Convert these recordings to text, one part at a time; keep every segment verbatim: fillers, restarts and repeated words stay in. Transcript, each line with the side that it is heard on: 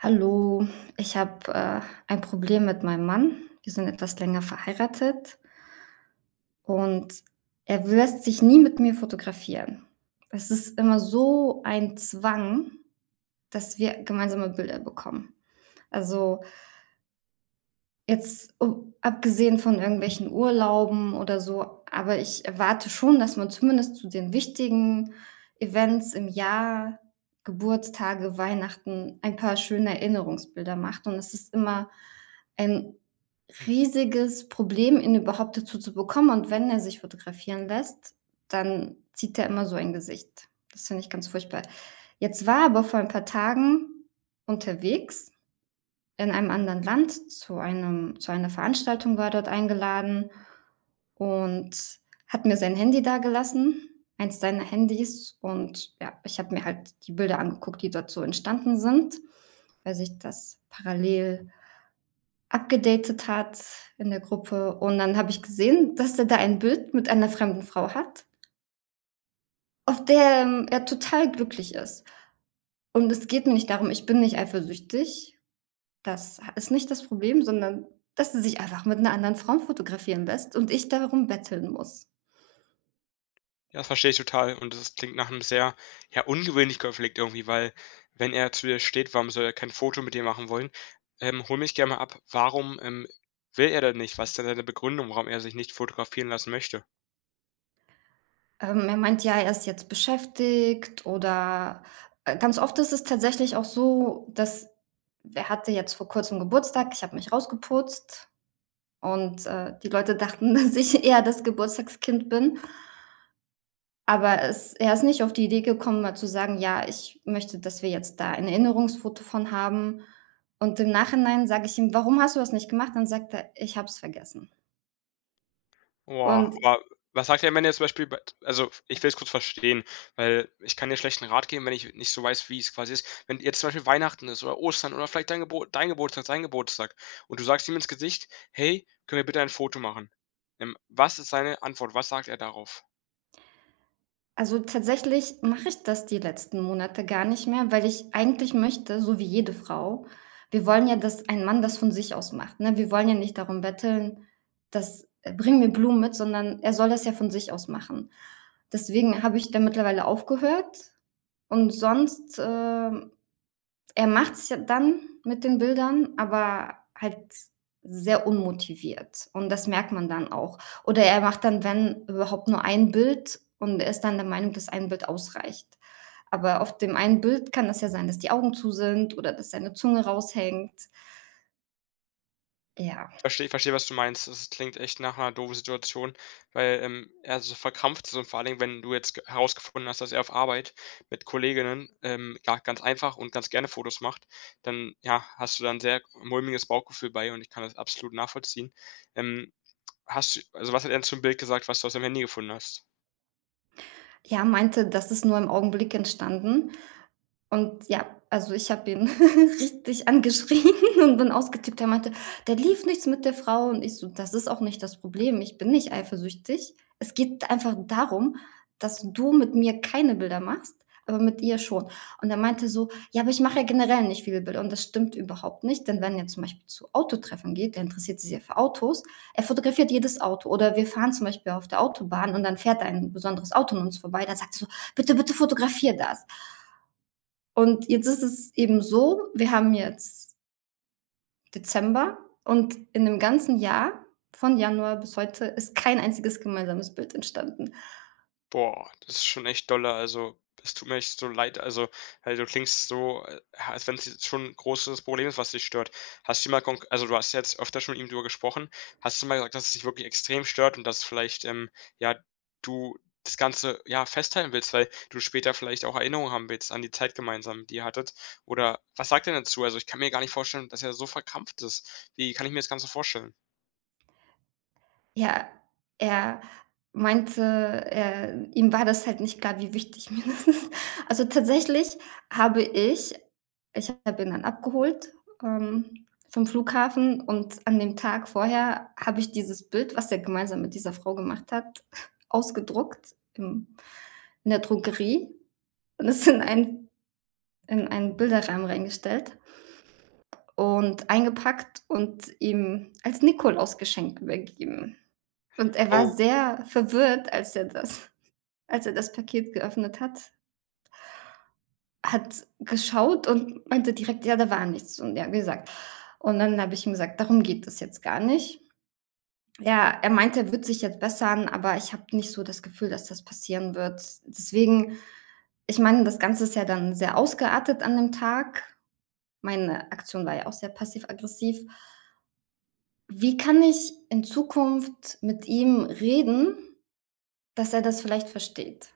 right: Hallo. Ich habe, äh, ein Problem mit meinem Mann. Wir sind etwas länger verheiratet und er w lässt sich nie mit mir fotografieren. Es ist immer so ein Zwang, dass wir gemeinsame Bilder bekommen. Also jetzt, u abgesehen von irgendwelchen Urlauben oder so. Aber ich erwarte schon, dass man zumindest zu den wichtigen Events im Jahr, Geburtstage, Weihnachten, ein paar schöne Erinnerungsbilder macht. Und es ist immer ein riesiges Problem, ihn überhaupt dazu zu bekommen. Und wenn er sich fotografieren lässt, dann zieht er immer so ein Gesicht. Das finde ich ganz furchtbar. Jetzt war er aber vor ein paar Tagen unterwegs in einem anderen Land zu einem zu einer Veranstaltung war er dort eingeladen und hat mir sein Handy dagelassen eins seiner Handys. Und, ja, ich habe mir halt die Bilder angeguckt, die dort so entstanden sind, weil sich das parallel upgedatet hat in der Gruppe. Und dann habe ich gesehen, dass er da ein Bild mit einer fremden Frau hat. Auf der, ähm, er total glücklich ist. Und es geht mir nicht darum, ich bin nicht eifersüchtig. Das ha ist nicht das Problem, sondern dass er sich einfach mit 'ner anderen Frau fotografieren lässt und ich darum betteln muss.
left: Ja, verstehe ich total. Und das klingt nach 'm sehr, ja, ungewöhnlichen Konflikt, irgendwie, weil, wenn er zu dir steht, warum soll er kein Foto mit dir machen wollen? Ähm, hole mich gerne mal ab. Warum, ähm, will er denn nicht? Was denn seine Begründung, warum er sich nicht fotografieren lassen möchte?
right: Ähm, er meint: „Ja, er ist jetzt beschäftigt.” Oder, äh, ganz oft ist es tatsächlich auch so, dass er hatte jetzt vor kurzem Geburtstag. Ich habe mich rausgeputzt und, äh, die Leute dachten, dass ich eher das Geburtstagskind bin aber es er ist nicht auf die Idee gekommen, mal zu sagen: „Ja, ich möchte, dass wir jetzt da ein Erinnerungsfoto von haben.“ Und im Nachhinein sage ich ihm: „Warum hast du das nicht gemacht?”, dann sagt er: „Ich habe es vergessen.”
left: Boah.
right: Und
left: Aber was sagt er denn, wenn er zum Beispiel bei t also, ich will es kurz verstehen, weil ich kann dir schlecht 'n Rat geben, wenn ich nicht so weiß, wie's quasi ist. Wenn jetzt zum Beispiel Weihnachten ist oder Ostern oder vielleicht dein Geburt dein Geburtstag, sein Geburtstag, und du sagst ihm ins Gesicht: „Hey, können wir bitte ein Foto machen?” Ähm, was ist seine Antwort? Was sagt er darauf?
right: Also, tatsächlich mache ich das die letzten Monate gar nicht mehr, weil ich eigentlich möchte, so wie jede Frau wir wollen ja, dass ein Mann das von sich aus macht, ne? Wir wollen ja nicht darum betteln. Das bring mir Blumen mit, sondern er soll das ja von sich aus machen. Deswegen habe ich da mittlerweile aufgehört. Und sonst, ähm, er macht's ja dann mit den Bildern, aber halt sehr unmotiviert. Und das merkt man dann auch. Oder er macht dann, wenn überhaupt nur ein Bild und er ist dann der Meinung, dass ein Bild ausreicht. Aber auf dem einen Bild kann es ja sein, dass die Augen zu sind oder dass seine Zunge raushängt. Ja.
left: Verstehe. Verstehe, was du meinst. Das klingt echt nach 'ner doofen Situation, weil, ähm, er so verkrampft so und vor allen Dingen, wenn du jetzt g herausgefunden hast, dass er auf Arbeit mit Kolleginnen, ähm, ja, ganz einfach und ganz gerne Fotos macht, dann, ja, hast du dann 'n sehr mulmiges Bauchgefühl bei. Und ich kann das absolut nachvollziehen, ähm. Hast also, was hat er denn zum Bild gesagt, was du aus dem Handy gefunden hast?
right: Ja, meinte, das ist nur im Augenblick entstanden. Und ja, also ich habe ihn richtig angeschrien und bin ausgetickt, der meinte: „Da lief nichts mit der Frau“ und ich so: „Das ist auch nicht das Problem. Ich bin nicht eifersüchtig. Es geht einfach darum, dass du mit mir keine Bilder machst, aber mit ihr schon.“ Und er meinte so: „Ja, aber ich mache ja generell nicht viele Bilder.“, und das stimmt überhaupt nicht, denn wenn er zum Beispiel zu Autotreffen geht, der interessiert sich sehr für Autos. Er fotografiert jedes Auto oder wir fahren zum Beispiel auf der Autobahn und dann fährt da ein besonderes Auto an uns vorbei, dann sagt er so: „Bitte, bitte fotografier das“ und jetzt ist es eben so, wir haben jetzt Dezember und in 'nem ganzen Jahr von Januar bis heute ist kein einziges gemeinsames Bild entstanden.
left: Boah, das ist schon echt dolle. Also, das tut mir echt so leid. Also, weil du klingst so, a als wenn's jetzt schon 'n großes Problem ist, was dich stört. Hast du mal konk also, du hast jetzt öfter schon mit ihm drüber gesprochen. Hast du mal gesagt, dass es dich wirklich extrem stört und dass vielleicht, ähm, ja, du das Ganze, ja, festhalten willst, weil du später vielleicht auch Erinnerungen haben willst an die Zeit gemeinsam, die ihr hattet, oder was sagt er denn dazu? Also, ich kann mir gar nicht vorstellen, dass er so verkrampft ist. Wie kann ich mir das Ganze vorstellen?
right: Ja, er meinte, er ihm war das halt nicht klar, wie wichtig mir das ist. Also, tatsächlich habe ich ich habe ihn dann abgeholt, ähm, vom Flughafen. Und an dem Tag vorher habe ich dieses Bild, was er gemeinsam mit dieser Frau gemacht hat, ausgedruckt, ähm, in der Drogerie. Und es in ein in einen Bilderrahmen reingestellt und eingepackt und ihm als Nikolaus-Geschenk übergeben. Und er war
left: Oh.
right: sehr verwirrt, als er das als er das Paket geöffnet hat. Hat geschaut und meinte direkt: „Ja, da war nichts.” Und ja, wie gesagt, und dann habe ich ihm gesagt: „Darum geht es jetzt gar nicht.” Ja, er meinte, er wird sich jetzt bessern, aber ich habe nicht so das Gefühl, dass das passieren wird. Deswegen ich meine, das Ganze ist ja dann sehr ausgeartet an dem Tag. Meine Aktion war ja auch sehr passiv-aggressiv. Wie kann ich in Zukunft mit ihm reden, dass er das vielleicht versteht?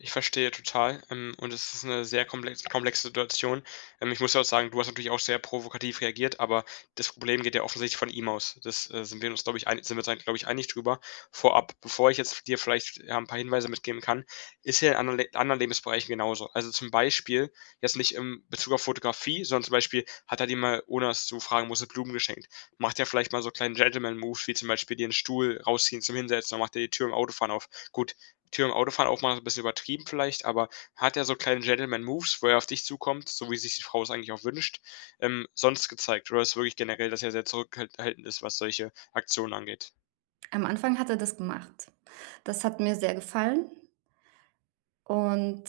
left: Ich verstehe total, ähm, und es ist 'ne sehr komplex komplexe Situation. Ähm, ich muss dir auch sagen, du hast natürlich auch sehr provokativ reagiert. Aber das Problem geht ja offensichtlich von ihm aus. Das, äh, sind wir uns, glaube ich ei sind wir uns da, glaube ich, einig drüber. Vorab, bevor ich jetzt v dir vielleicht, ja, 'n paar Hinweise mitgeben kann. Ist er in anderen Le anderen Lebensbereichen genauso? Also zum Beispiel, jetzt nicht im Bezug auf Fotografie, sondern zum Beispiel hat er dir mal, ohne das zu fragen, nur so Blumen geschenkt, macht er vielleicht mal so 'n kleinen Gentleman-Move wie zum Beispiel dir 'n Stuhl rausziehen zum Hinsetzen oder macht er die Tür im Autofahren auf. Gut, Tür im Autofahren aufmachen ist 'n bisschen übertrieben vielleicht, aber hat der so kleine Gentleman-Moves, wo er auf dich zukommt, so wie es sich die Frau es eigentlich auch wünscht, ähm, sonst gezeigt, oder ist es wirklich generell, dass er sehr zurückhalt haltend ist, was solche Aktionen angeht?
right: Am Anfang hat er das gemacht. Das hat mir sehr gefallen. Und,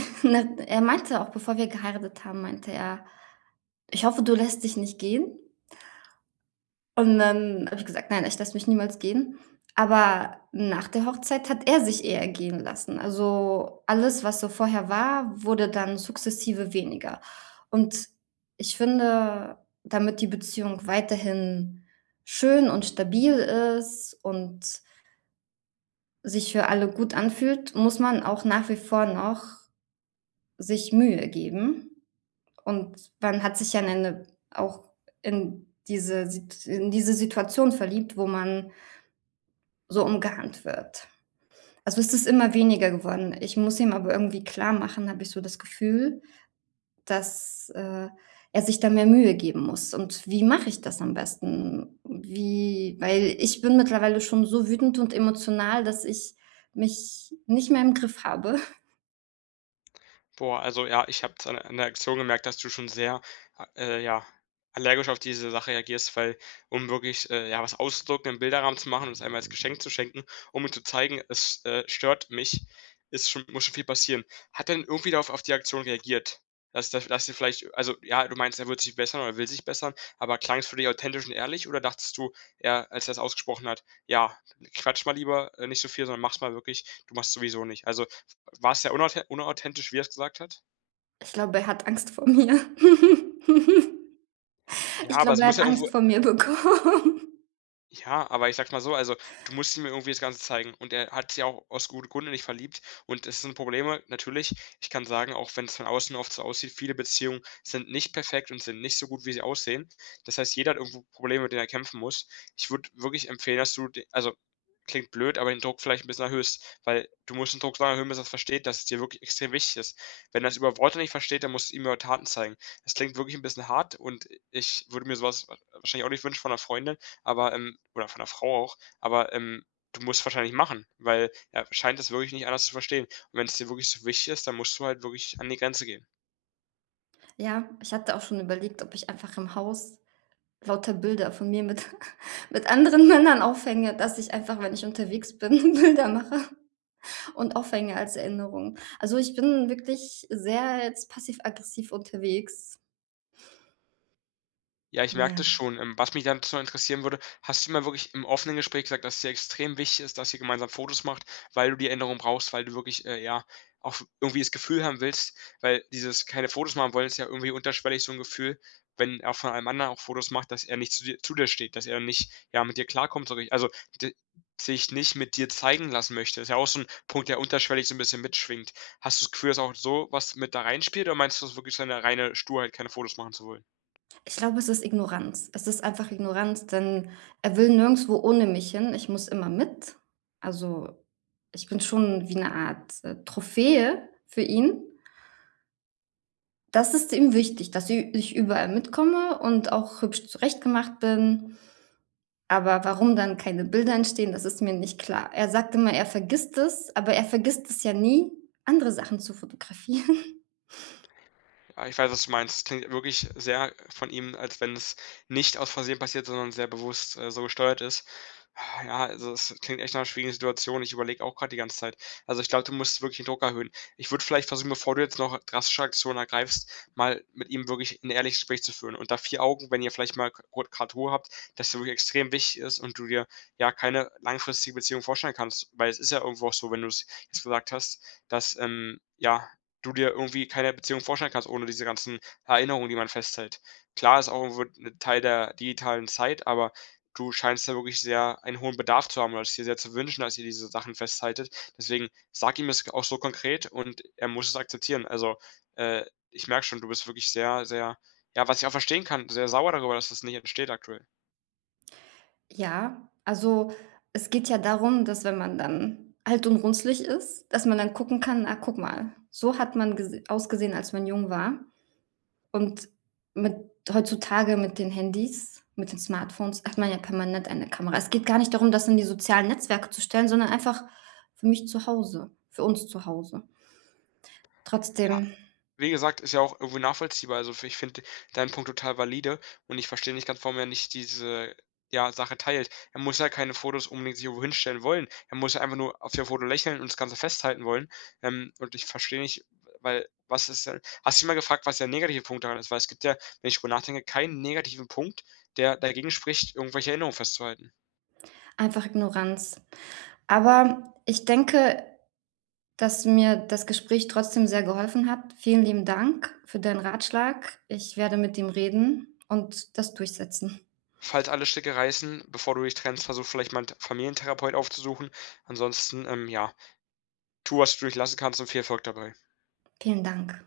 right: ne, er meinte auch bevor wir geheiratet haben meinte er: „Ich hoffe, du lässt dich nicht gehen.“ Und dann habe ich gesagt: „Nein, ich lasse mich niemals gehen.“ Aber nach der Hochzeit hat er sich eher gehen lassen. Also alles, was so vorher war, wurde dann sukzessive weniger und ich finde, damit die Beziehung weiterhin schön und stabil ist und sich für alle gut anfühlt, muss man auch nach wie vor noch sich Mühe geben. Und dann hat sich ja 'ne 'ne auch in diese Sit in diese Situation verliebt, wo man so umgarnt wird. Also ist das immer weniger geworden. Ich muss ihm aber irgendwie klarmachen, habe ich so das Gefühl, dass, äh, er sich da mehr Mühe geben muss. Und wie mache ich das am besten? Wie weil ich bin mittlerweile schon so wütend und emotional, dass ich mich nicht mehr im Griff habe.
left: Boah. Also ja ich habe es a an der Reaktion gemerkt, dass du schon sehr, äh, ja, allergisch auf diese Sache reagierst, weil, um wirklich, äh, ja, was auszudrucken, im Bilderrahmen zu machen, um es einmal als Geschenk zu schenken, um ihm zu zeigen: „Es, äh, stört mich.“ Ist schon muss schon viel passieren. Hat er denn irgendwie darauf auf die Aktion reagiert? Das da das ihr vielleicht also ja, du meinst, er wird sich bessern oder er will sich bessern. Aber klang es für dich authentisch und ehrlich? Oder dachtest du eher als er es ausgesprochen hat: „Ja, quatsch mal lieber, äh, nicht so viel, sondern mach's mal wirklich! Du machst's sowieso nicht.“ Also war's sehr unauthen unauthentisch, wie er es gesagt hat?
right: Ich glaube, er hat Angst vor mir.
left: Ja,
right: Ich
left: aber
right: glaube,
left: es
right: er
left: muss
right: hat
left: ja irgendwo,
right: Angst
left: äh
right: vor mir bekommen.
left: Ja, aber ich sage es mal so. Also, du musst ihm ja irgendwie das Ganze zeigen. Und er hat sich ja auch aus gute Grund in dich verliebt. Und es sind Probleme, natürlich. Ich kann sagen, auch wenn's von außen oft so aussieht, viele Beziehungen sind nicht perfekt und sind nicht so gut, wie sie aussehen. Das heißt, jeder hat irgendwo Probleme, mit denen er kämpfen muss. Ich würde wirklich empfehlen, dass du d also klingt blöd, aber den Druck vielleicht 'n bisschen erhöhst, weil du musst den Druck so lange erhöhen bis er versteht, dass es dir wirklich extrem wichtig ist. Wenn er's über Worte nicht versteht, dann musst du's ihm über Taten zeigen. Das klingt wirklich 'n bisschen hart. Und ich würde mir sowas war wahrscheinlich auch nicht wünschen von 'ner Freundin. Aber, ähm, oder von der Frau auch. Aber, ähm, du musst es wahrscheinlich machen, weil er scheint es wirklich nicht anders zu verstehen. Und wenn's dir wirklich so wichtig ist, dann musst du halt wirklich an die Grenze gehen.
right: Ja, ich hatte auch schon überlegt, ob ich einfach im Haus lauter Bilder von mir mit mit anderen Männern aufhänge, dass ich einfach, wenn ich unterwegs bin, Bilder mache und aufhänge als Erinnerung. Also, ich bin wirklich sehr jetzt passiv-aggressiv unterwegs.
left: Ja, ich merke das
right: Ja.
left: schon, ähm, was mich dann so interessieren würde, hast du mal wirklich im offenen Gespräch gesagt, dass dir extrem wichtig ist, dass ihr gemeinsam Fotos macht, weil du die Änderung brauchst, weil du wirklich, äh, ja auch f irgendwie das Gefühl haben willst, weil dieses keine Fotos machen wollen, ist ja irgendwie unterschwellig, so 'n Gefühl, wenn er von allem anderen auch Fotos macht, dass er nicht zu dir zu dir steht, dass er nicht, ja, mit dir klarkommt, so wie also d sich nicht mit dir zeigen lassen möchte. Ist ja auch so 'n Punkt, der unterschwellig so 'n bisschen mitschwingt. Hast du's Gefühl, dass auch sowas mit da reinspielt, oder meinst du so wirklich so 'ne reine Sturheit keine Fotos machen zu wollen?
right: Ich glaube, es ist Ignoranz. Es ist einfach Ignoranz, denn er will nirgendswo ohne mich hin. Ich muss immer mit. Also, ich bin schon wie 'ne Art, äh, Trophäe für ihn. Das ist ihm wichtig, dass ü ich überall mitkomme und auch hübsch zurechtgemacht bin. Aber warum dann keine Bilder entstehen, das ist mir nicht klar. Er sagt immer, er vergisst es, aber er vergisst es ja nie, andere Sachen zu fotografieren.
left: Ja, ich weiß, was du meinst. Klingt wirklich sehr von ihm, als wenn's nicht aus Versehen passiert, sondern sehr bewusst, äh, so gesteuert ist. Ha, ja, also, das klingt echt nach schwierigen Situation. Ich überlege auch gerade die ganze Zeit. Also, ich glaube, du musst wirklich den Druck erhöhen. Ich würde vielleicht versuchen, bevor du jetzt noch drastische Aktionen ergreifst, mal mit ihm wirklich 'n ehrliches Gespräch zu führen. Unter vier Augen, wenn ihr vielleicht mal [unintelligible] Ruhe habt, dass du wirklich extrem wichtig ist und du dir, ja, keine langfristige Beziehung vorstellen kannst, weil's ist ja irgendwo auch so, wenn du's gesagt hast, dass, ähm, ja, du dir irgendwie keine Beziehung vorstellen kannst, ohne diese ganzen Erinnerungen, die man festhält. Klar ist auch wird 'ne Teil der digitalen Zeit. Aber du scheinst ja wirklich sehr einen hohen Bedarf zu haben oder es dir sehr zu wünschen, dass ihr diese Sachen festhaltet. Deswegen sag ihm es g auch so konkret und er muss es akzeptieren. Also, äh, ich merke schon, du bist wirklich sehr sehr ja, was ich auch verstehen kann, sehr sauer darüber, dass es nicht entsteht aktuell.
right: Ja. Also, es geht ja darum, dass wenn man dann alt und runzlig ist, dass man dann gucken kann: „Ach, guck mal, so hat man ges ausgesehen, als man jung war.“ Und mit heutzutage mit den Handys, mit den Smartphones, hat man ja permanent eine Kamera. Es geht gar nicht darum, das in die sozialen Netzwerke zu stellen, sondern einfach für mich zu Hause, für uns zu Hause.
left: Ja,
right: Trotzdem
left: wie gesagt, ist ja auch irgendwo nachvollziehbar. Also, fi ich finde deinen Punkt total valide. Und ich verstehe nicht ganz, warum er nicht diese, ja, Sache teilt. Er muss ja keine Fotos unbedingt sich irgendwo hinstellen wollen. Er muss einfach nur auf dem Foto lächeln und das Ganze festhalten wollen. Ähm, und ich verstehe nicht, weil was ist denn hast du mal gefragt, was der negative Punkt daran ist, weil es gibt ja, wenn ich drüber nachdenke, keinen negativen Punkt, der dagegen spricht, irgendwelche Erinnerungen festzuhalten.
right: Einfach Ignoranz. Aber ich denke, dass mir das Gespräch trotzdem sehr geholfen hat. Vielen lieben Dank für deinen Ratschlag. Ich werde mit ihm reden und das durchsetzen.
left: Falls alle Stricke reißen, bevor du dich trennst, versuch vielleicht mal 'nen T Familien-Therapeut aufzusuchen. Ansonsten, ähm, ja, tu was du nicht lassen kannst und viel Erfolg dabei.
right: Vielen Dank.